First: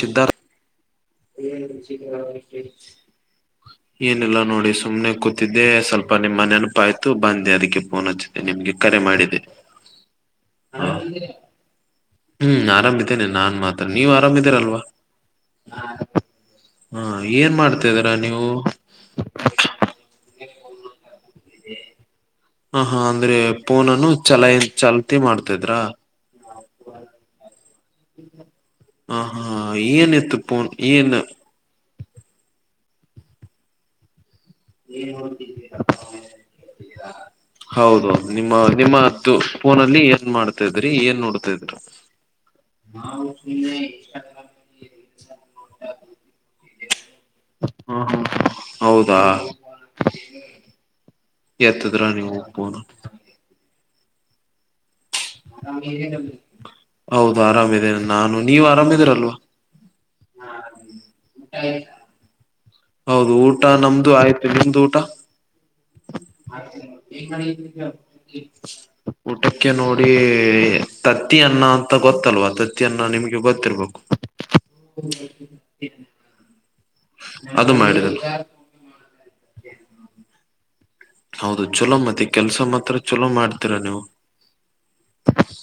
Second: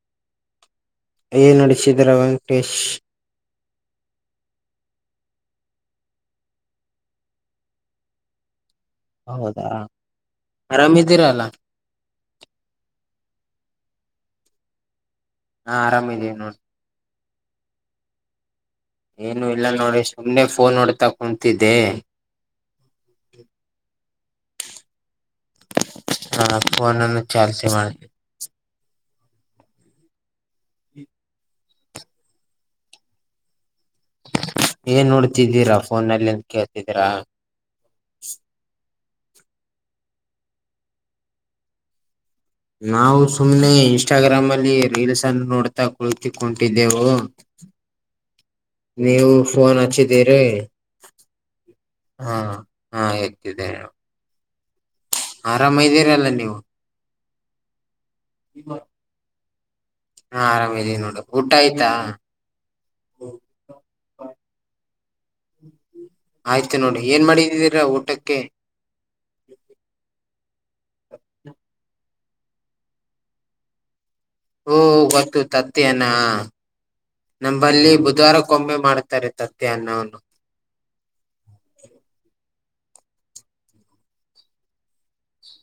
ಸಿದ್ಧಾರ್ಥ ಏನ್ ನಡಸಿದ್ರ ವೆಂಕಟೇಶ್ ಏನಿಲ್ಲ ನೋಡಿ ಸುಮ್ನೆ ಕೂತಿದ್ದೆ ಸ್ವಲ್ಪ ನಿಮ್ಮ್ನೆೆನಪ ಆ್ತು ಬಂದೆ ಅದಕ್ಕೆ ಫೋನ್ ಹಚ್ಚ ನಿಮ್ಗೆ ಕರೆ ಮಾಡಿದೆ ಹೌದಾ ಆರಾಮಿದ್ದೀರಲ್ಲ ಹ್ಮ್ ಆರಾಮಿದ್ದೇನೆ ನಾನ್ ಮಾತ್ರ ನೀವು ಆರಾಮಿದೀರಲ್ವಾ ಹಾ ಆರಾಮ ಇದೇವಿ ನೋಡಿ ಹಾ ಏನ್ ಮಾಡ್ತಾದೀರ ನೀವು ಏನು ಇಲ್ಲ ನೋಡ್ರಿ ಸುಮ್ನೆ ಫೋನ್ ಹೊೋಡ್ತಾ ಕುತಿದ್ದೆ ಹ ಹಾ ಅಂದ್ರೆ ಪಫೋನನು ಚಲ ಚಲ್ತಿ ಮಾಡ್ತಿದ್ರ ನಾಪ್ಪನ್ನನ್ನು ಚಾಲ್ಸ ಮಾಡಿ ಹ ಹಾ ನ್ತ್ತುಪ್ಪನ್ ನ್ ಏನ್ ನೋಡ್ತಿದ್ದೀರಾ ಫೋನ್ಲ್ಲಿ ಎನ್ ಕೇಳ್ತಿದೀರಾ ಹೌದುೌದು ನಿಮ್ಮ ನಿಮ್ಮ್ದು ಫೋನಲ್ಲಿ ಏನ್ ಮಾಡ್ತಾ ಇದ್ರಿ ಏನ್ ನೋಡ್ತಾ ಇದರು ನಾವು ಸುಮ್ನೆ ಇನ್ಸ್ಟಾಗ್ರಾಮ್ ಅಲ್ಲಿ ರೀಲ್ಸ್ ಅನ್ನು ನೋಡ್ತಾ ಕುಳಿತಿಕಟಿದ್ದೆವು ಹ್ಮ ಹ್ಮ ನೀವು ಫೋನ್ ಹಚ್ಚಿದ್ದೀರಿ ಎತ್ತದ್ರ ನೀವು ಹ ಫೋನ್ ಹ ಇದಿದೆ ಇದ್ದೀರಲ್ಲ ನೀವು ಹೌದು ಆರಾಮದೆೇನೆ ನಾನು ನೀವ ಆರಾಮಿದೀರಲ್ವಾ ಹಾ ಆರಾಮ ಇದೀವಿ ನೋಡು ಊಟ ಆಯ್ತಾ ಹೌದು ಊಟ ನಮ್ದು ಆಯ್ತು ನಿಮ್ದು ಊಟ ಆಯ್ತು ನೋಡಿ ಏನ್ ಮಾಡಿದಿದೀರಾ ಊಟಕ್ಕೆ ಊಟಕ್ಕೆ ನೋಡಿ ತತ್ತಿ ಅನ್ನ ಅಂತ ಗೊತ್ತಲ್ವಾ ತತ್ತ ಅನ್ನ ನಿಮ್ಗೆ ಗೊತ್ತಿರ್ಬೇಕು ಹಓ ಗೊತ್ತು ತತ್ತ ಅನಾ ಅದು ನಮಂಬಲ್ಲಿ ಮಾಡಿದ ಬುಧವಾರಕ್ಕಂಬೆ ಮಾಡ್ತಾರೆ ತ ನ್ನ ಹೌದು ಚಲೋ ಮತ್ತೆ ಕೆಲ್ಸ ಮಾತ್ರ ಚಲೋ ಮಾಡ್ತೀರಾ ನೀವು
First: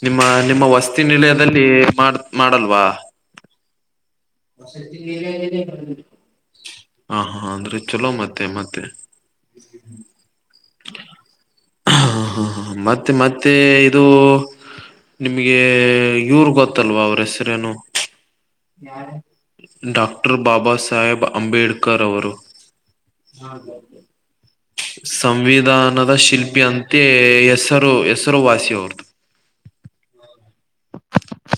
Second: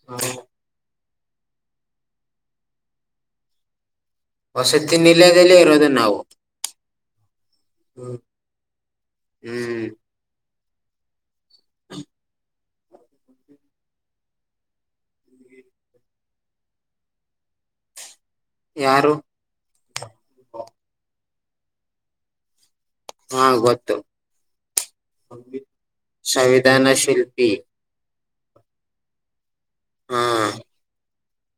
ನಿಮ್ಮ ನಿಮ್ಮ ವಸ್ತಿ ನಿಲಯದಲ್ಲಿ ಮಾಡ ಮಾಡಲ್ವಾ ವಸತಿ ನಿಲಯದಲ್ಲಿ ಇರೋದು ನಾವು ಹ ಹಾ ಅಂದ್ರೆ ಚಲೋ ಮತ್ತೆ ಮತ್ತೆ ಹ್ಮ್ ಹ ಹೂ [unintelligible] ಮತ್ತೆ ಮತ್ತೆ ಇದು. ನಿಮಗೆ ಇವರು ಗೊತ್ತಲ್ವಾ ಅವ್ರ ಹೆಸರೇನು. ಯಾರು ಡಾಕ್ಟರ್ ಬಾಬ ಸಾಹೇಬ್ ಅಂಬೇಡ್ಕರ್ ಅವರು ಹಾ ಗೊತ್ತು. ಸಂವಿಧಾನದ ಶಿಲ್ಪಿ ಸಂವಿಧಾನ ಅಂತೆ ಶಿಲ್ಪಿ ಹೆಸರು ಹೆಸರುವಾಸಿಯ ಅವ್ರದು. ಹಾ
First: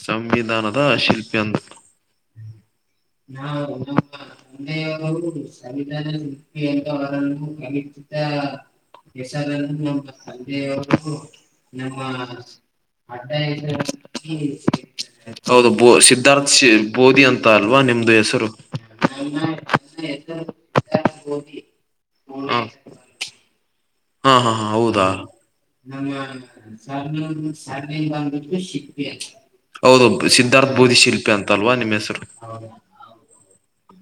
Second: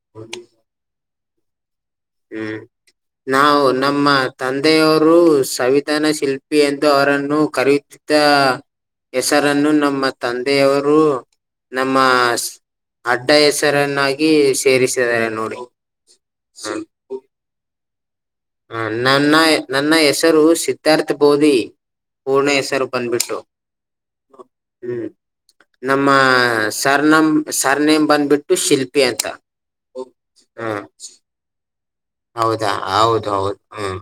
ಸಂವಿಧಾನದ ಶಿಲ್ಪಿ ಅಂದರು. ಹು ನಾವು ನಮ್ಮ ತಂದೆಯವರು ಸಂವಿಧಾನ ಶಿಲ್ಪಿ ಎಂದು ಅವರನ್ನು ಕರೆಯುತ್ತೇವೆ. ತ್ತಾ ಹೆಸರನ್ನು ನಮ್ಮ ತಂದೆಯವರು ನಮ್ಮ ಅಡ್ಡ ಹೆಸರನ್ನಾಗಿ ಸೇರಿಸಿದ್ದಾರೆ ನೋಡಿ ಹೌದು ಸಿದ್ಧಾರ್ಥ್ ಸಿ ಹ ಬೋಧಿ ಅಂತ ಅಲ್ವಾ ನಿಮ್ಮದೇ ಹೆಸರು. ಹ ನನ್ನ ನನ್ನ ಹೆಸರು ಸಿದ್ಧಾರ್ಥ ಬೋದಿ ಪೂರ್ಣ ಹ ಹೆಸರು ಬಂದ್ಬಿಟ್ಟು. ಹಾ ಹಾ ಹಾ ಹ್ಮ್ ಹೌದಾ.. ನಮ್ಮ ಸರ್ ನಮ ಸರ್ ನೇಮ್ ಬಂದ್ಬಿಟ್ಟು ಶಿಲ್ಪಿ ಅಂತ. ಹೌದು ಸಿದ್ಧಾರ್ಥ ಹ್ಮ ಬೋದಿ ಶಿಲ್ಪಿ ಅಂತಲ್ವಾ ನಿಮ್ಮ್ ಹೆಸರು. ಹೌದಾ ಹೌದು ಹೌದು ಹ್ಮ್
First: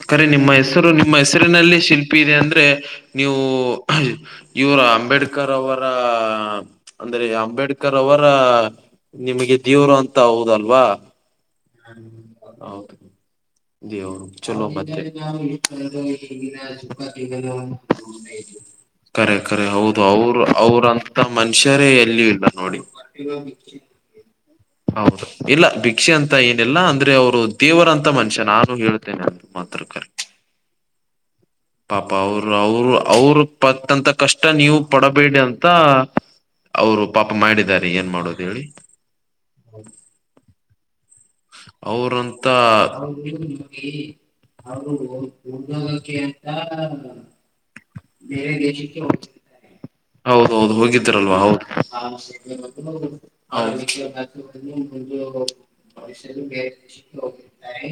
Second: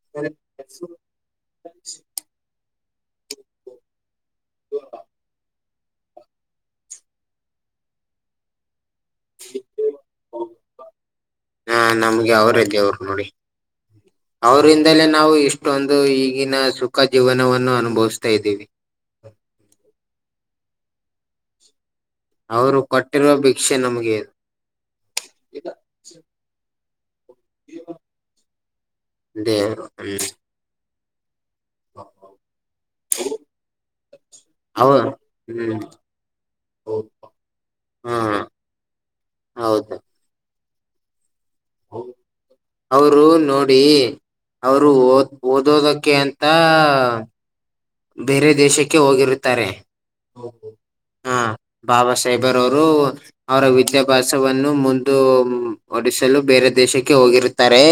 ಅಕ್ಕೋರೆ ನಿಮ್ಮ ಹೆಸರು ನಿಮ್ಮ ಹೆಸರಿನಲ್ಲಿ ಶಿಲ್ಪಿ ಇದೆ ಅಂದ್ರೆ ನೀವು ಹ್ಮ್ಮ್. ಇವರ ಅಂಬೇಡ್ಕರ್ ಅವರ ಅಂದ್ರೆ ಅಂಬೇಡ್ಕರ್ ಅವರ ನಿಮಗೆ ದೇವ್ರು ಅಂತ ಹೌದಲ್ವಾ.. ಹಾ ನಮ್ಗೆ ಅವ್ರೇ ದೇವರ್ ನೋಡಿ. ದೇ ಚಲೋ ಅವರಿಂದಲೇ ನಾವು ಇಷ್ಟೊಂದು ಈಗಿನ ಸುಖ ಜೀವನವನ್ನು ಅನುಭವಿಸ್ತಾ ಇದ್ದೀವಿ ಕರೆ ಕರೆ ಹೌದು ಅವರು ಅವ್ರಂತ ಮನುಷ್ಯರೇ ಎಲ್ಲಿ ಇಲ್ಲ. ನನ್ ಅವರು ನೋಡಿ ಕೊಟ್ಟಿರುವ ಭಿಕ್ಷೆ ನಮಗೆ ಹೌದು. ಇಲ್ಲ ಭಿಕ್ಷೆ ಅಂತ ಏನಿಲ್ಲ ಅಂದ್ರೆ ಅವರು ದೇವರ ಅಂತ ಮನುಷ್ಯ. ಛೇ ನಾನು ಹೇಳ್ತೇನೆ ಅಲ್ಲಿಗೆ ಮಾತ್ರ ದೇವರು ಕರಿ. ಹ್ಮ್ ಪಾಪ ಅವರು ಅವರು ಅವ್ರೂ ಪಟ್ಟಂತಾ ಕಷ್ಟ ನೀವು ಅವ ಪಡಬೇಡಿ ಅಂತ.. ಹ್ಮ್ ಅವರು ಪಾಪ ಮಾಡಿದ್ದಾರೆ ಏನ್ ಹಾ ಮಾಡೋದು ಹೇಳಿ ಹೌದು ಅವ್ರಂತಾ ಅವರು ನೋಡಿ ಅವರು ಓದ್ ಓದೋದಕ್ಕೆ ಉದ್ಯೋಗಕ್ಕೆ ಅಂತ ಅಂತಾ.. ಬೇರೆ ದೇಶಕ್ಕೆ ಹೋಗಿರುತ್ತಾರೆ. ಹೌದೌದು ಹೋಗಿದ್ದರಲ್ವಾ ಹ ಹೌದು. ಬಾಬಾ ಸಾಹೇಬರ್ ಅವರು ಅವರ ವಿದ್ಯಾಭ್ಯಾಸವನ್ನು ಮುಂದು ಒಡಿಸಲು ಬೇರೆ ದೇಶಕ್ಕೆ ಹೋಗಿರುತ್ತಾರೆ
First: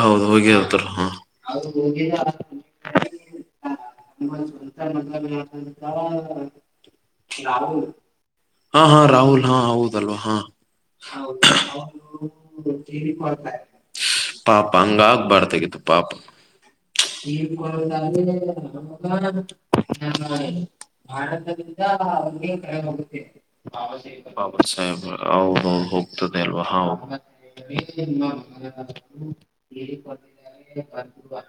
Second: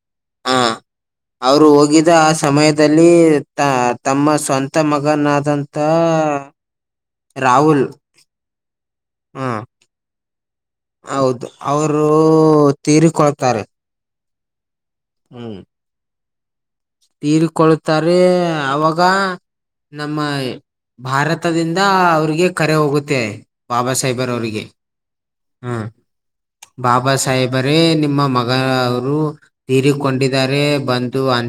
ಹೌದು ಹ ಹೋಗಿರ್ತರಾ ಹಾ ಅವರು ಹೋಗಿದ ಆ ಸಮಯದಲ್ಲಿ ತ ತ ನಮ್ಮ ಸ್ವಂತ ಮಗನಾದಂತ ರಾಹುಲ್ ಹಾ ಹಾ ಹ ರಾಹುಲ್ ಹಾ ಹೌದಲ್ವಾ ಹಾ ಓ ಓ ಓ ತೀರಿಕೊಳ್ತಾರೆ. ಪಾಪ ಹ್ಮ್ ಹಂಗಾಗಬಾರದಾಗಿತ್ತು ಪಾಪ.. ಈ ತೀರಿಕೊಳ್ಳುತ್ತಾರೆ ಅವಾಗ ನಮ್ಮ ಭಾರತದಿಂದ [inaudible] ಅವ್ರಿಗೆ ಕರೆ ಹೋಗುತ್ತೆ ಬಾಬಾ ಸಾಹೇಬರ್ ಅವರಿಗೆ ಆರ್ತದೆ ಹ್ಮ ಅಲ್ವಾ ಹೌ ಬಾಬಾ [inaudible] ಸಾಹೇಬರೇ ನಿಮ್ಮ ಮಗ ಅವರು ತೀರಿಕೊಂಡಿದ್ದಾರೆ ಬಂದು ಅ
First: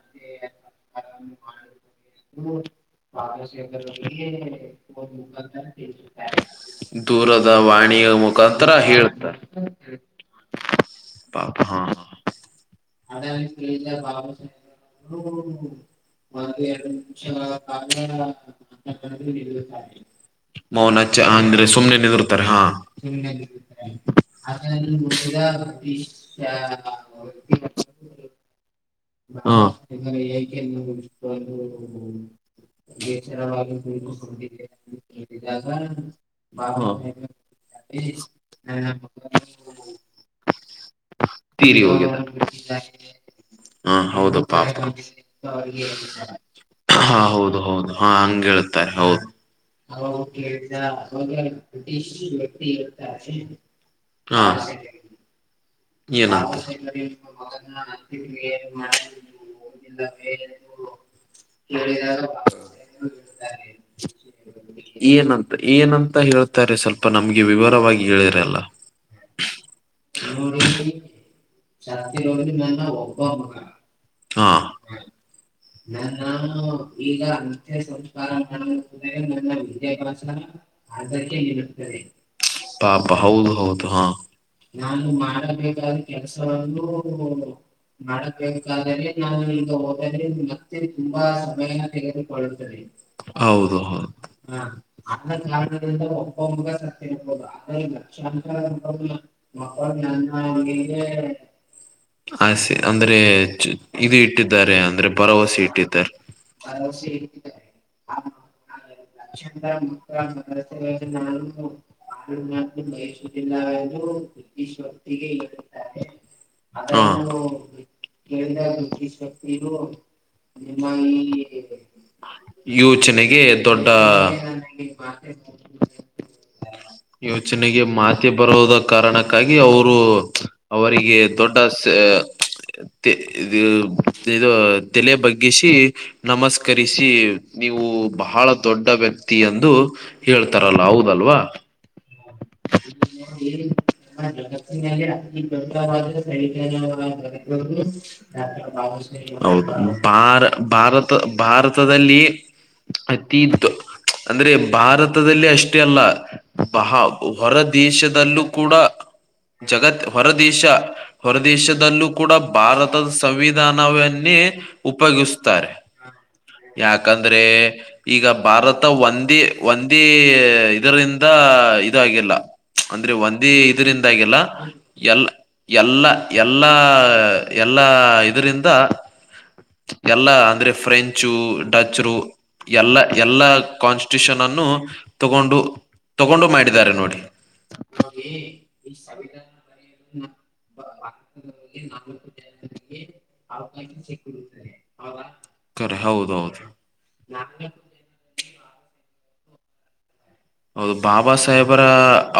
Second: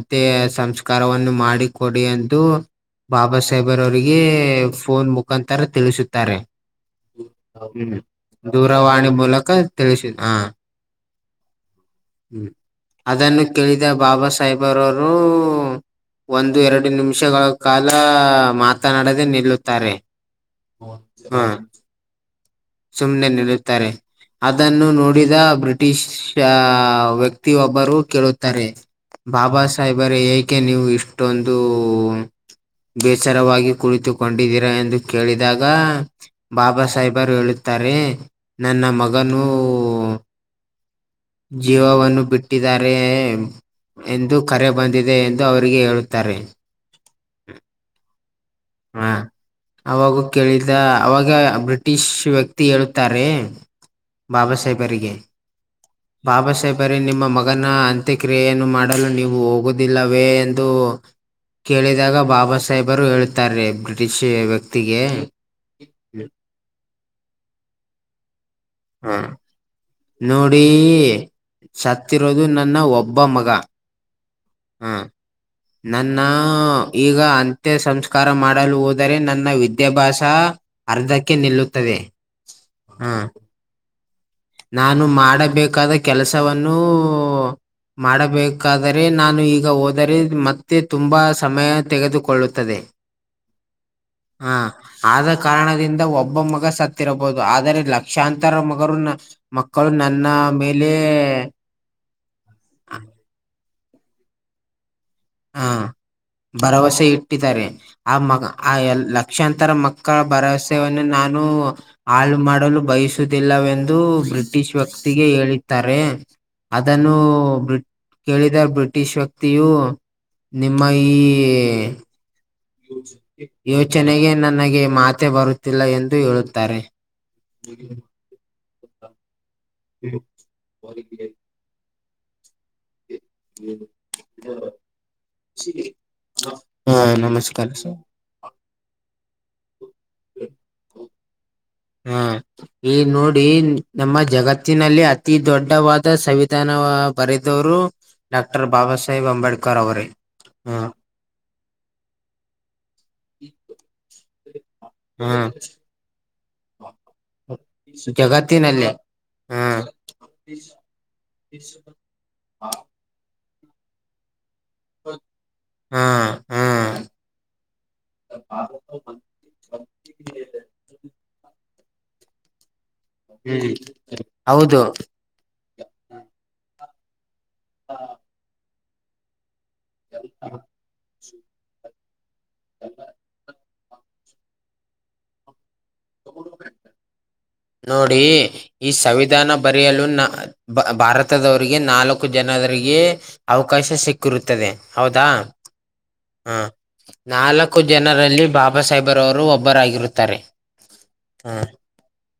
ಸಂಸ್ಕಾರವನ್ನು ಮಾಡಿ ಕೊಡಿ ಎಂದು ಬಾಬಾ ಸಾಹೇಬರ್ ಬಾಲಶೇಖರ ಅವರಿಗೆ ಫೋನ್ ಮುಖಾಂತ ಮುಖಾಂತರ ತಿಳಿಸುತ್ತಾರೆ ತಿಳಾರೆ [inaudible] ದೂರದ ಹ್ಮ್ ವಾಣಿಯ ಮುಖಾಂತರ ಹೇಳ್ತಾರೆ. ಹಾ ಹಾ ಹ ಅದನ್ನು ಕೇಳಿದ ಬಾಬಾ ಸಾಹೇಬ್ರವರು. ಒಂದು ಎರಡು ನಿಮಿಷಗಳ ಕಾಲ ಮಾತನಾಡದೆ ನಿಲ್ಲುತ್ತಾರೆ. ಮೌನ ಚಾ ಅಂದ್ರೆ ಸುಮ್ನೆ ನಿಂದರ್ತಾರೆ ಹಾ. ಸುಮ್ಮ್ನೆ ನಿಲ್ಲುತ್ತಾರೆ ಅದನ್ನು ನೋಡಿದ ದ ಬ್ರಿಟಿಷ್ ವ್ಯಕ್ತಿಯೊಬ್ಬರು ಕೇಳುತ್ತಾರೆ. ಹಾ ಬಾಬಾ ಸಾಹೇಬರ ಏಕೆ ನೀವು ಇಷ್ಟೊಂದು ಬೇಸರವಾಗಿ ಕುಳಿತುಕೊಂಡಿದ್ದೀರಾ ಎಂದು ಕೇಳಿದಾಗ ಬಾಬಾ ಸಾಹೇಬರು ಹೇಳ ತಾರೆ ನನ್ನ ಮಗನು ತೀರಿ ಹೋಗ್ಯದ ಜೀವವನ್ನು ಬಿಟ್ಟಿದ್ದಾರೆ. ಹಾ ಎಂದು ಹೌದು ಕರೆ ಪಾಪ ಬಂದಿದೆ ಎಂದು ಅವರಿಗೆ ಹೇಳುತ್ತಾರೆ. ಹಾ ಹೌದು ಹೌದು ಹಾ ಹಂಗ ಹೇಳ್ತಾ ಹ್ಮ ಅವಾಗ ಕೇಳಿದ ಅವಾಗ ಬ್ರಿಟಿಷ್ ವ್ಯಕ್ತಿ ಹೇಳತ್ತಾರೆ. ಹಾ ಬಾಬಾಸಹೇಬರಿಗೆ ಏನಂತ ಬಾಬಾಸಹೇಬರ ನಿಮ್ಮ ಮಗನ ಅಂತ್ಯಕ್ರಿಯೆಯನ್ನು ಮಾಡ ಮಾಡಲು ನೀವು ಹೋಗುವುದಿಲ್ಲವೇ ಎಂದು ಕೇಳಿದಾಗ ಬಾಬಾ ಸಾಹೇಬರು ಹೇಳ ಏನಂತ ಏನಂತ ಹೇಳ್ತಾರೆ ಸ್ವಲ್ಪ ನಮ್ಗೆ ವಿವರವಾಗಿ ಹೇಳಿರಲ್ಲ. ಹ್ಮ ನೋಡಿ ಸತ್ತಿರೋದು ನನ್ನ ಒಬ್ಬ ಮಗ. ಹಾ ಹ್ಮ ನನ್ನ ಈಗ ಅಂತ್ಯ ಸಂಸ್ಕಾರ ಮಾಡಲು ಹೋದರೆ ನನ್ನ ವಿದ್ಯಾಭ್ಯಾಸ. ಅರ್ಧಕ್ಕೆ ನಿಲ್ಲುತ್ತದೆ. ಪಾಪ ಹೌದು ಹೌದು ಹಾ. ನಾನು ಮಾಡಬೇಕಾದ ಕೆಲ್ಸವನ್ನು ಮಾಡಬೇಕಾದರೆ ಮಾಡಕಬೇಕಾದರೆ ನಾನ ನಾನು ಈಗ ಹದ್ರ ಹೋದರೆ ಮತ್ತೆ ತುಂಬಾ ಸಮಯ ತೆಗೆದುಕೊಳ್ಳುತ್ತದೆ [unintelligible] ಹೌದುದು. ಹಾ ಆ ಆದ ಕಾರಣದಿಂದ ಒಬ್ಬ ಮಗ ಒಬ್ಬೊಮ್ಮಗ ಸತ್ತ ಸತ್ತಿರಬಹುದು ಇರ್ಬೋದು ಆದ್ರ ಆದರೆ ಲಕ್ಷಾಂತರ ಮಗರು ನ- ಮಕ್ಕಳು ನನ್ನ ಮೇಲೆ [unintelligible] ಆಸೆ ಅಂದ್ರೆ ಇದು ಇಟ್ಟಿದ್ದಾರೆ ಅಂದ್ರೆ ಭರವಸೆ ಹ ಇಟ್ಟಿದ್ದಾರೆ. ಭರವಸೆ ಇಟ್ಟಿದ್ದಾರೆ ಆ ಮ ಆ ಲಕ್ಷಾಂತರ ಮಕ್ಕ ಭರವಸನ್ನ ನಾನು. ಹಾಳು ಮಾಡಲು ಬಯಸುವುದಿಲ್ಲವೆಂದು ಬ್ರಿಟಿಷ್ ವ್ಯಕ್ತಿಗೆ ಹೇಳಿದ್ದಾರೆ. ಅದನ್ನು ಬ್ರಿ ಕೇಳಿದ ಬ್ರಿಟಿಷ್ ವ್ಯಕ್ತಿಯು ನಿಮ್ಮ ಈ ಯೋಚನೆಗೆ ದೊಡ್ಡ ಯೋಚನೆಗೆ ನನಗೆ ಮಾತೆ ಬರುತ್ತಿಲ್ಲ ಎಂದು ಹೇಳುತ್ತಾರೆ. ಯೋಚನೆಗೆ ಮಾತೆ ಬರುವುದ ಕಾರಣಕ್ಕಾಗಿ ಅವರು ಅವರಿಗೆ ದೊಡ ಸ ತಿ ಇದು ಇದು ತಲೆ ಬಗ್ಗಿಸಿ ಹಾ ನಮಸ್ಕರಿಸಿ ನಮಸ್ಕಾರ ನೀವು ಸರ್ ಬಹಳ ದೊಡ್ಡ ವ್ಯಕ್ತಿ ಎಂದು ಹೇಳ್ತಾರಲ್ಲ ಹೌದಲ್ವಾ. ಹಾ ಈ ನೋಡಿ ಹ ಜಗತ್ತಿನಲ್ಲಿ ಅತಿ ದೊಡ್ಡವಾದ [unintelligible] ಡಾಕ್ಟರ್ ಬಾಬಾ ಸಾಹೇಬ್ [unintelligible] ಹೌದು ಅಂಬೇಡ್ಕರ್ ಅವರೇ ಬಾರ ಹ ಬಾರ ಭಾರತದಲ್ಲಿ ಅತಿ ದ ಅಂದ್ರೆ ಹ ಭಾರತದಲ್ಲಿ ಅಷ್ಟೇ ಅಲ್ಲ ಬಹ ಹೊರ ದೇಶದಲ್ಲೂ ಕೂಡ. ಜಗತ್ತಿನಲ್ಲೇ ಹಾ ಜಗತ್ ಹೊರ ದೇಶ ಹೊರ ದೇಶದಲ್ಲೂ ಕೂಡ ಭಾರತ್. ಸಂವಿಧಾನವನ್ನೇ ಉಪಯೋಗಿಸತಾರೆ ಹಾ ಹಾ ಯಾಕಂದ್ರೆ. ಈಗ ಭಾರತ ಒಂದೇ ಒಂದೇ ಇದರಿಂದ. ಇದ ಆಗಿಲ್ಲ ಅಂದ್ರೆ ಒಂದೇ ಹ್ಮ್ ಇದರಿಂದ ಆಗಿಲ್ಲ ಹೌದು ಎಲ್ಲ. ಎಲ್ಲ ಎಲ್ಲ ಎಲ್ಲಾ ಇದರಿಂದ. ಎಲ್ಲಾ ಅಂದ್ರೆ ಫ್ರೆಂಚು ಡಚ್ರು ಎಲ್ಲ ಎಲ್ಲಾ ಕಾನ್ಸ್. ಟ್ಯೂಷನ್ನ್ನು ತಗೊಂಡು ತಗೊಂಡು ಮಾಡಿದ್ದಾರೆ ನೋಡಿ. ನೋಡಿ. ಈ ಸವಿಧಾನ ಬರೆಯಲು ನ ಭಾರತದವರಿಗೆ ನಾಲ್ಕು ಜನರಿಗೆ. ಅವಕಾಶ ಸಿಕ್ಕಿರುತ್ತದೆ ಹೌದಾ ಕರೆ ಹೌದೌದು ಹ ನಾಲಕ್ಕು. ಜನರಲ್ಲಿ ಬಾಬಾ ಸಾಹೇಬರವರು ಒಬ್ಬರಾಗಿರುತ್ತಾರೆ. ಹೌದು ಬಾಬಾ ಹ ಸಾಹೇಬರ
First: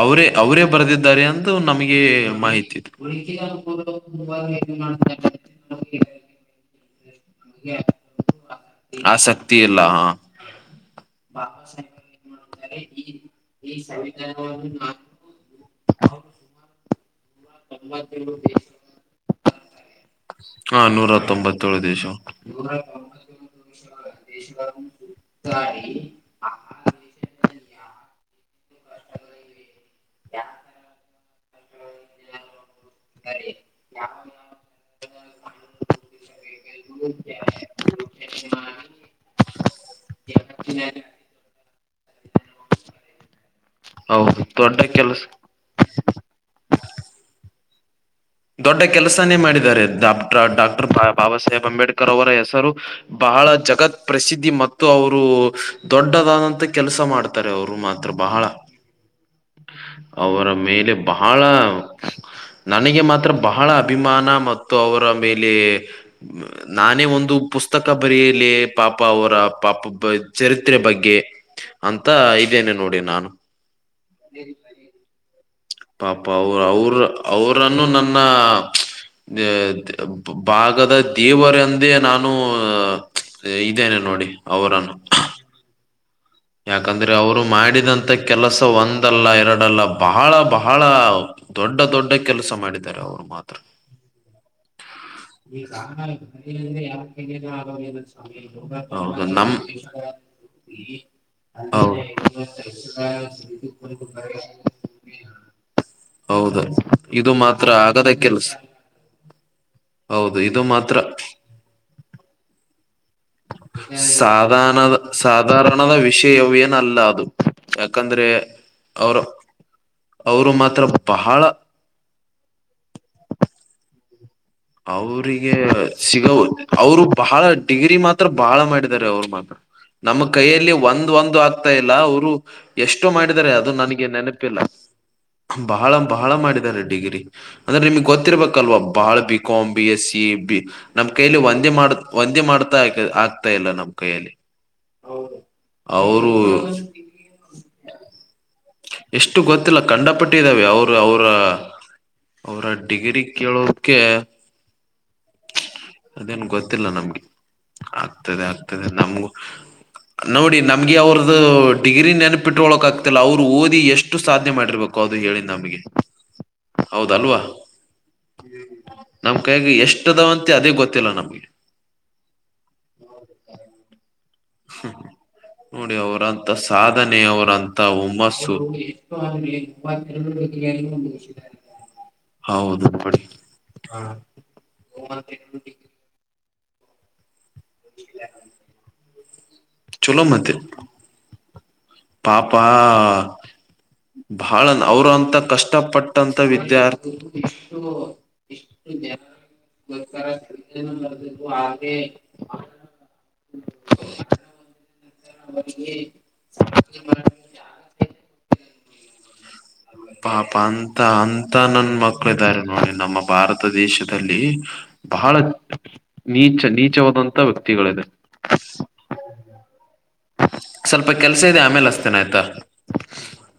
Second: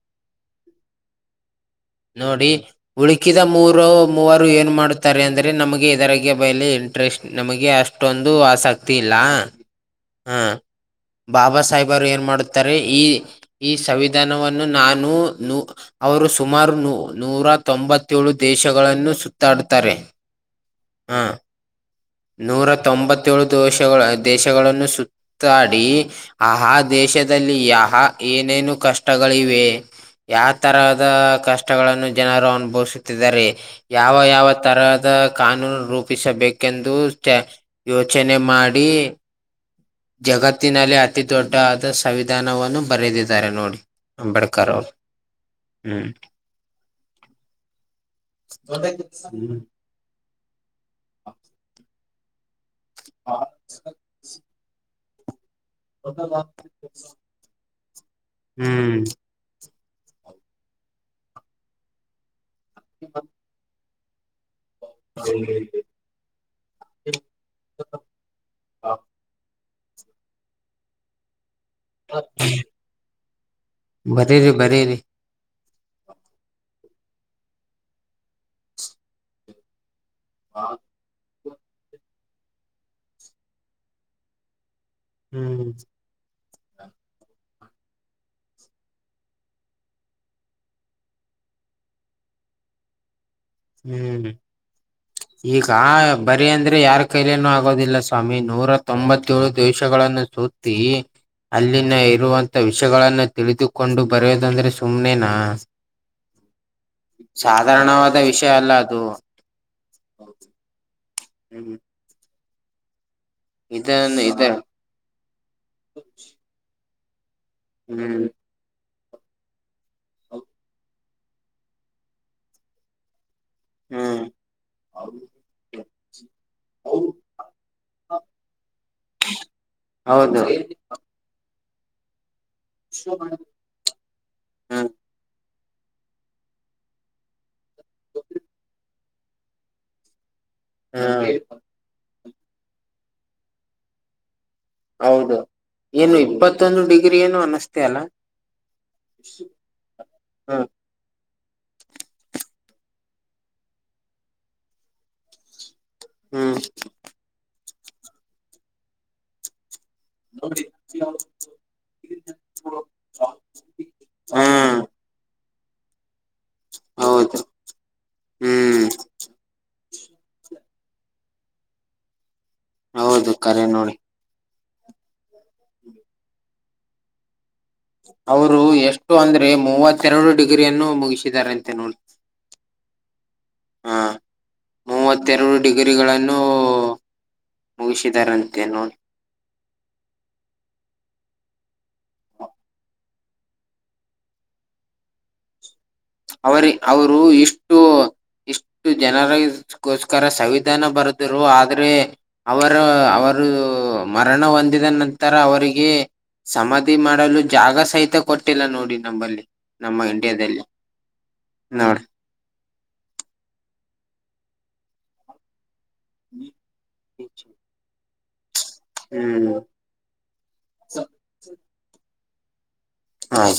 ಅವರೇ ಅವರೇ ಬರೆದಿದ್ದಾರೆ ಅಂತ ನಮಗೆ. ನೋಡಿ ಮಾಹಿತಿ ಹುಳಿಕಿದ ಮೂರು ಮೂವರು ಏನ್ ಮಾಡುತ್ತಾರೆ ಅಂದ್ರೆ ನಮಗೆ ಇದೆ. ಇದರಗೆ ಬಯಲಿ. ಟ್ರಸ್ಟ್ ನಮಗೆ ಅಷ್ಟೊಂದು ಆಸಕ್ತಿ ಇಲ್ಲ. ಆಸಕ್ತಿ ಇಲ್ಲ ಹಾ. ಹಾ ಬಾಬಾ ಸಾಹೇಬರು ಏನ್ ಮಾಡುತ್ತ. ತರೆ ಈ ಈ ಸವಿಧಾನವನ್ನು ನಾನು ನು ಅವರು ಸುಮಾರು ನು. ನೂರ ತೊಂಬತ್ತೇಳು ದೇಶಗಳನ್ನು ಸುತ್ತಾಡುತ್ತಾರೆ. ಹಾ ನೂರ ಹ ಹತ್ತೊಂಬತ್ತೇಳು ದೇಶ ನೂರ ತೊಂಬತ್ತಏೇಳು ದೋಶಗಳ ದೇಶಗಳನ್ನು ಸು. ತ್ತಾಡಿ ಆಹ ದೇಶದಲ್ಲಿ ಯಹ ಏನೇನು ಕಷ್ಟಗಳಿವೆ. ಯ ತರಹದ ಕಷ್ಟಗಳನ್ನು ಜನರು ಅನುಭವಿಸುತ್ತಿದ್ದಾರೆ. ಯಾವ ಯಾವ ತರಹದ ಕಾನೂನು ರೂಪಿಸಬೇಕೆಂದು ತ. ಯೋಚನೆ ಮಾಡಿ. ಜಗತ್ತಿನಲ್ಲಿ ಅತಿ ದೊಡ್ಡಾ ಆದ ಸವಿಧಾನವನ್ನು ಬರೆದಿದ್ದಾರೆ ನೋಡಿ. ಹೌದು ಅಂಬೇಡ್ಕರ್ ದೊಡ್ಡ ಕೆಲಸ ಹ್ಮ್. ದೊಡ್ಡ ಕೆಲಸನೇ ಮಾಡಿದ್ದಾರೆ ಡಾಬ್ಟ್ಟರ್ ಡಾಕ್ಟರ್ ಬಾಬಾ ಸಾಹೇಬ್ ಅಂಬೇಡ್ಕರ್ ಅವರ ಹೆಸರು. ಬಹಳ ಜಗತ್ ಪ್ರಸಿದ್ಧಿ ಮತ್ತು ಅವರು. ದೊಡ್ಡದಾದಂತ ಕೆಲಸ ಮಾಡ್ತಾರೆ ಅವರು ಮಾತ್ರ ಬಹಳ. ಹ್ಮ್ ಅವರ ಮೇಲೆ ಬಹಳ ನನಗೆ ಮಾತ್ರ. ಬಹಳ ಅಭಿಮಾನ ಮತ್ತು ಅವರ ಮೇಲೆ ಮ್. ನಾನೇ ಒಂದು ಪುಸ್ತಕ ಬರೆಯಲೆ ಪಾಪ ಅವರ ಪಾಪ ಚರಿತ್ರೆ ಬಗ್ಗೆ. ಅಂತ ಇದೆನೆ ನೋಡಿ ನಾನು. ಬರಿರಿ ಬರಿರಿ. ಪಾಪ ಅವ್ ಅವ್ರ ಅವ್ರನ್ನು ನನ್ನ ಛ್. ಭಾಗದ ದೇವರೆಂದೇ ನಾನು ಇದೆನೆ ನೋಡಿ ಅವರನ್ನು. ಹ್ಮ್. ಯಾಕಂದ್ರೆ ಅವರು ಮಾಡಿದಂತ ಕೆಲಸ ಒಂದಲ್ಲ ಎರಡಲ್ಲ ಬಹಳ ಬಹಳ. ದೊಡ್ಡ ದೊಡ್ಡ ಕೆಲಸ ಮಾಡಿದ್ದಾರೆ ಅವರು ಮಾತ್ರ. ಹ್ಮ್. ಈಗ ಬರಿ ಅಂದ್ರೆ ಯಾರ್ ಕೈಲನುೂ ಆಗೋದಿಲ್ಲ ಸ್ವಾಮಿ ನೂರ ಹೌದು ತೊಂಬತ್ತೆಳು ನಮ್ ದೇಶಗಳನ್ನು. ಸುತ್ತಿ. ಅಲ್ಲಿನ ಹೌದು ಇರುವಂಥ ವಿಷಯಗಳಗಳನ್ನು ತಿಳಿದುಕೊಂಡು ಬರೆಯೋದಂದ್ರೆ ಸುಮ್ನೆನಾ. ಹೌದ ಇದು ಮಾತ್ರ ಆಗದ ಸಾಧಾರಣವಾದ ಕೆಲಸ. ವಿಷಯ ಅಲ್ಲ ಅದು. ಹೌದು ಇದು ಮಾತ್ರ ಹ್ಮ ಇದನ್ನು ಇದ ಸಾಧಾರಣದ ಸಾಧಾರಣದ ವಿಷಯವು ಏನ ಅಲ್ಲ ಅದು ಯಾಕಂದ್ರೆ ಹ್ಮ್ ಅವ್ರ ಅವರು ಮಾತ್ರ ಬಹಳ ಹ್ಮ್ ಅವ್ರಿಗೆ ಸಿಗ ಅವರು ಬಹಳ ಡಿಗ್ರಿ ಮಾತ್ರ ಬಹಳ ಮಾಡಿದ ಇದಾರೆ ಅವರು ಮಾತ್ರ ನಮ್ಮ ಹೌದು ಹ್ಮ ಕೈಯಲ್ಲಿ ಒಂದ್ ಒಂದು ಆಗ್ತಾ ಇಲ್ಲ ಅವರು ಎಷ್ಟು ಮಾಡಿದಿದ್ದಾರೆ ಅದು ನನಗೆ ನೆನಪಿಲ್ಲ ಬಹಳ ಬಹಳ ಮಾಡಿದ್ದಾರೆ ಡಿಗ್ರಿ ಅಂದ್ರೆ ನಿಮಗ್ ಗೊತ್ತಿರ್ಬೇಕಲ್ವಾ ಬಹಳ ಬಿ ಕಾಂಬಿ ಎಸ್ ಸಿ ಬಿ ನಮ್ ಹ್ಮ್ ಕೈಲಿ ಒಂದೇ ಮಾಡ ಒಂದೇ ಮಾಡ್ತಾ ಆಗ್ತಾ ಇಲ್ಲ ನಮ್ಮ್ ಕೈಯಲ್ಲಿ ಹೌದು ಏನು ಅವರು ಇಪ್ಪತ್ತೊಂದು ಡಿಗ್ರಿ ಏನು ಅನಸ್್ತ ಅಲ್ಲಾ ಎಷ್ಟು ಗೊತ್ತಿಲ್ಲ ಕಂಡ ಪಟ್ಟಿದ್ದಾವ ಹ್ಮ್ ಅವ್ರು ಅವರ ಅವರ ಡಿಗ್ರಿ ಕೇಳೋಕ್ಕೆ ಅದೇನ್ ಗೊತ್ತಿಲ್ಲ ನಮ್ಗೆ ಆಗ್ತದೆ ಆಗ್ತದೆ ನಮಗು ನೋಡಿ ನಮ್ಗೆ ಹ್ಮ್ ಅವ್ರದ ಡಿಗ್ರಿ ನೆನಪಿಟ್ಕೋಳಕ್ ಆಗ್ತಿಲ್ಲ ಅವ್ರು ಓದಿ ಎಷ್ಟು ಸಾಧ್ನೆ ಹ್ಮ್ ಮಾಡಿರ್ಬೇಕು ಹಕೋದು ಹೇಳಿ ನಮಗೆ ಹೌದಲ್ವಾ ಹೌದು ಹ್ಮ್ ನಮ್ ಕೈಗೆ ಎಷ್ಟ ಅದಾವಂತೆ ಅದೇ ಗೊತ್ತಿಲ್ಲ ನಮ್ಗೆ ಹೌದು ಕಖರೆ ನೋಡಿ ನೋಡಿ ಅವರಂತ ಸಾಧನೆ ಅವರಂತ ತಾವ್ ಉಮ್ಮ ಸು ಅವರು ಎಷ್ಟು ಅಂದ್ರೆ ಮೂವತ್ತೆರಡು ಡಿಗ್ರಿಯನ್ನು [unintelligible] ಮುಗಿಸಿದಾರಂತೆ ನೋಡಿ ಹೌದು ನಡಿ ಗಳನ್ನು ಮುಗಿಸಿದಾರಂತೇನು ಚಲೋ ಮತ್ತೆ ಪಾಪಾ ಬಹಳ ಅವರು ಅಂತ ಕಷ್ಟಪಟ್ಟಂತ ಅವರಿ ವಿದ್ಯಾರ್ಥಿ ಅವರು ಇಷ್ಟು ಇಷ್ಟು ಜನರಗೋಸ್ಕರ ಸಂವಿಧಾನ ಬರುದರು ಆದ್ರೆ ಅವರ ಅವರು ಮರಣ ಹೊಂದಿದ ನಂತರ ಅವರಿಗೆ ಸಮಾಧಿ ಮಾಡಲು ಜಾಗ ಸಹಿತ ಕೊಟ್ಟಿಲ್ಲ ನೋಡಿ ನಂಬಲ್ಲಿ ಪಾಪ ಅಂತ ಅಂತ ನನ್ ನೋಡಿ ಮಕ್ ಮಳಿದ್ದಾರೆ ನೋಡಿ ನಮ್ಮ ಭಾರತ ದೇಶದಲ್ಲಿ ಬಹಳ ನೀಚ ನೀಚವಾದಂತ ವ್ಯಕ್ತಿಗಳಿದೆ. ಹ್ಮ್ ಸ್ವಲ್ಪ ಕೆಲ್ಸ ಇದೆ ಆಮೇಲೆ ಅಸ್ತೇನೆ ಆಯ್ತಾ ಹಾ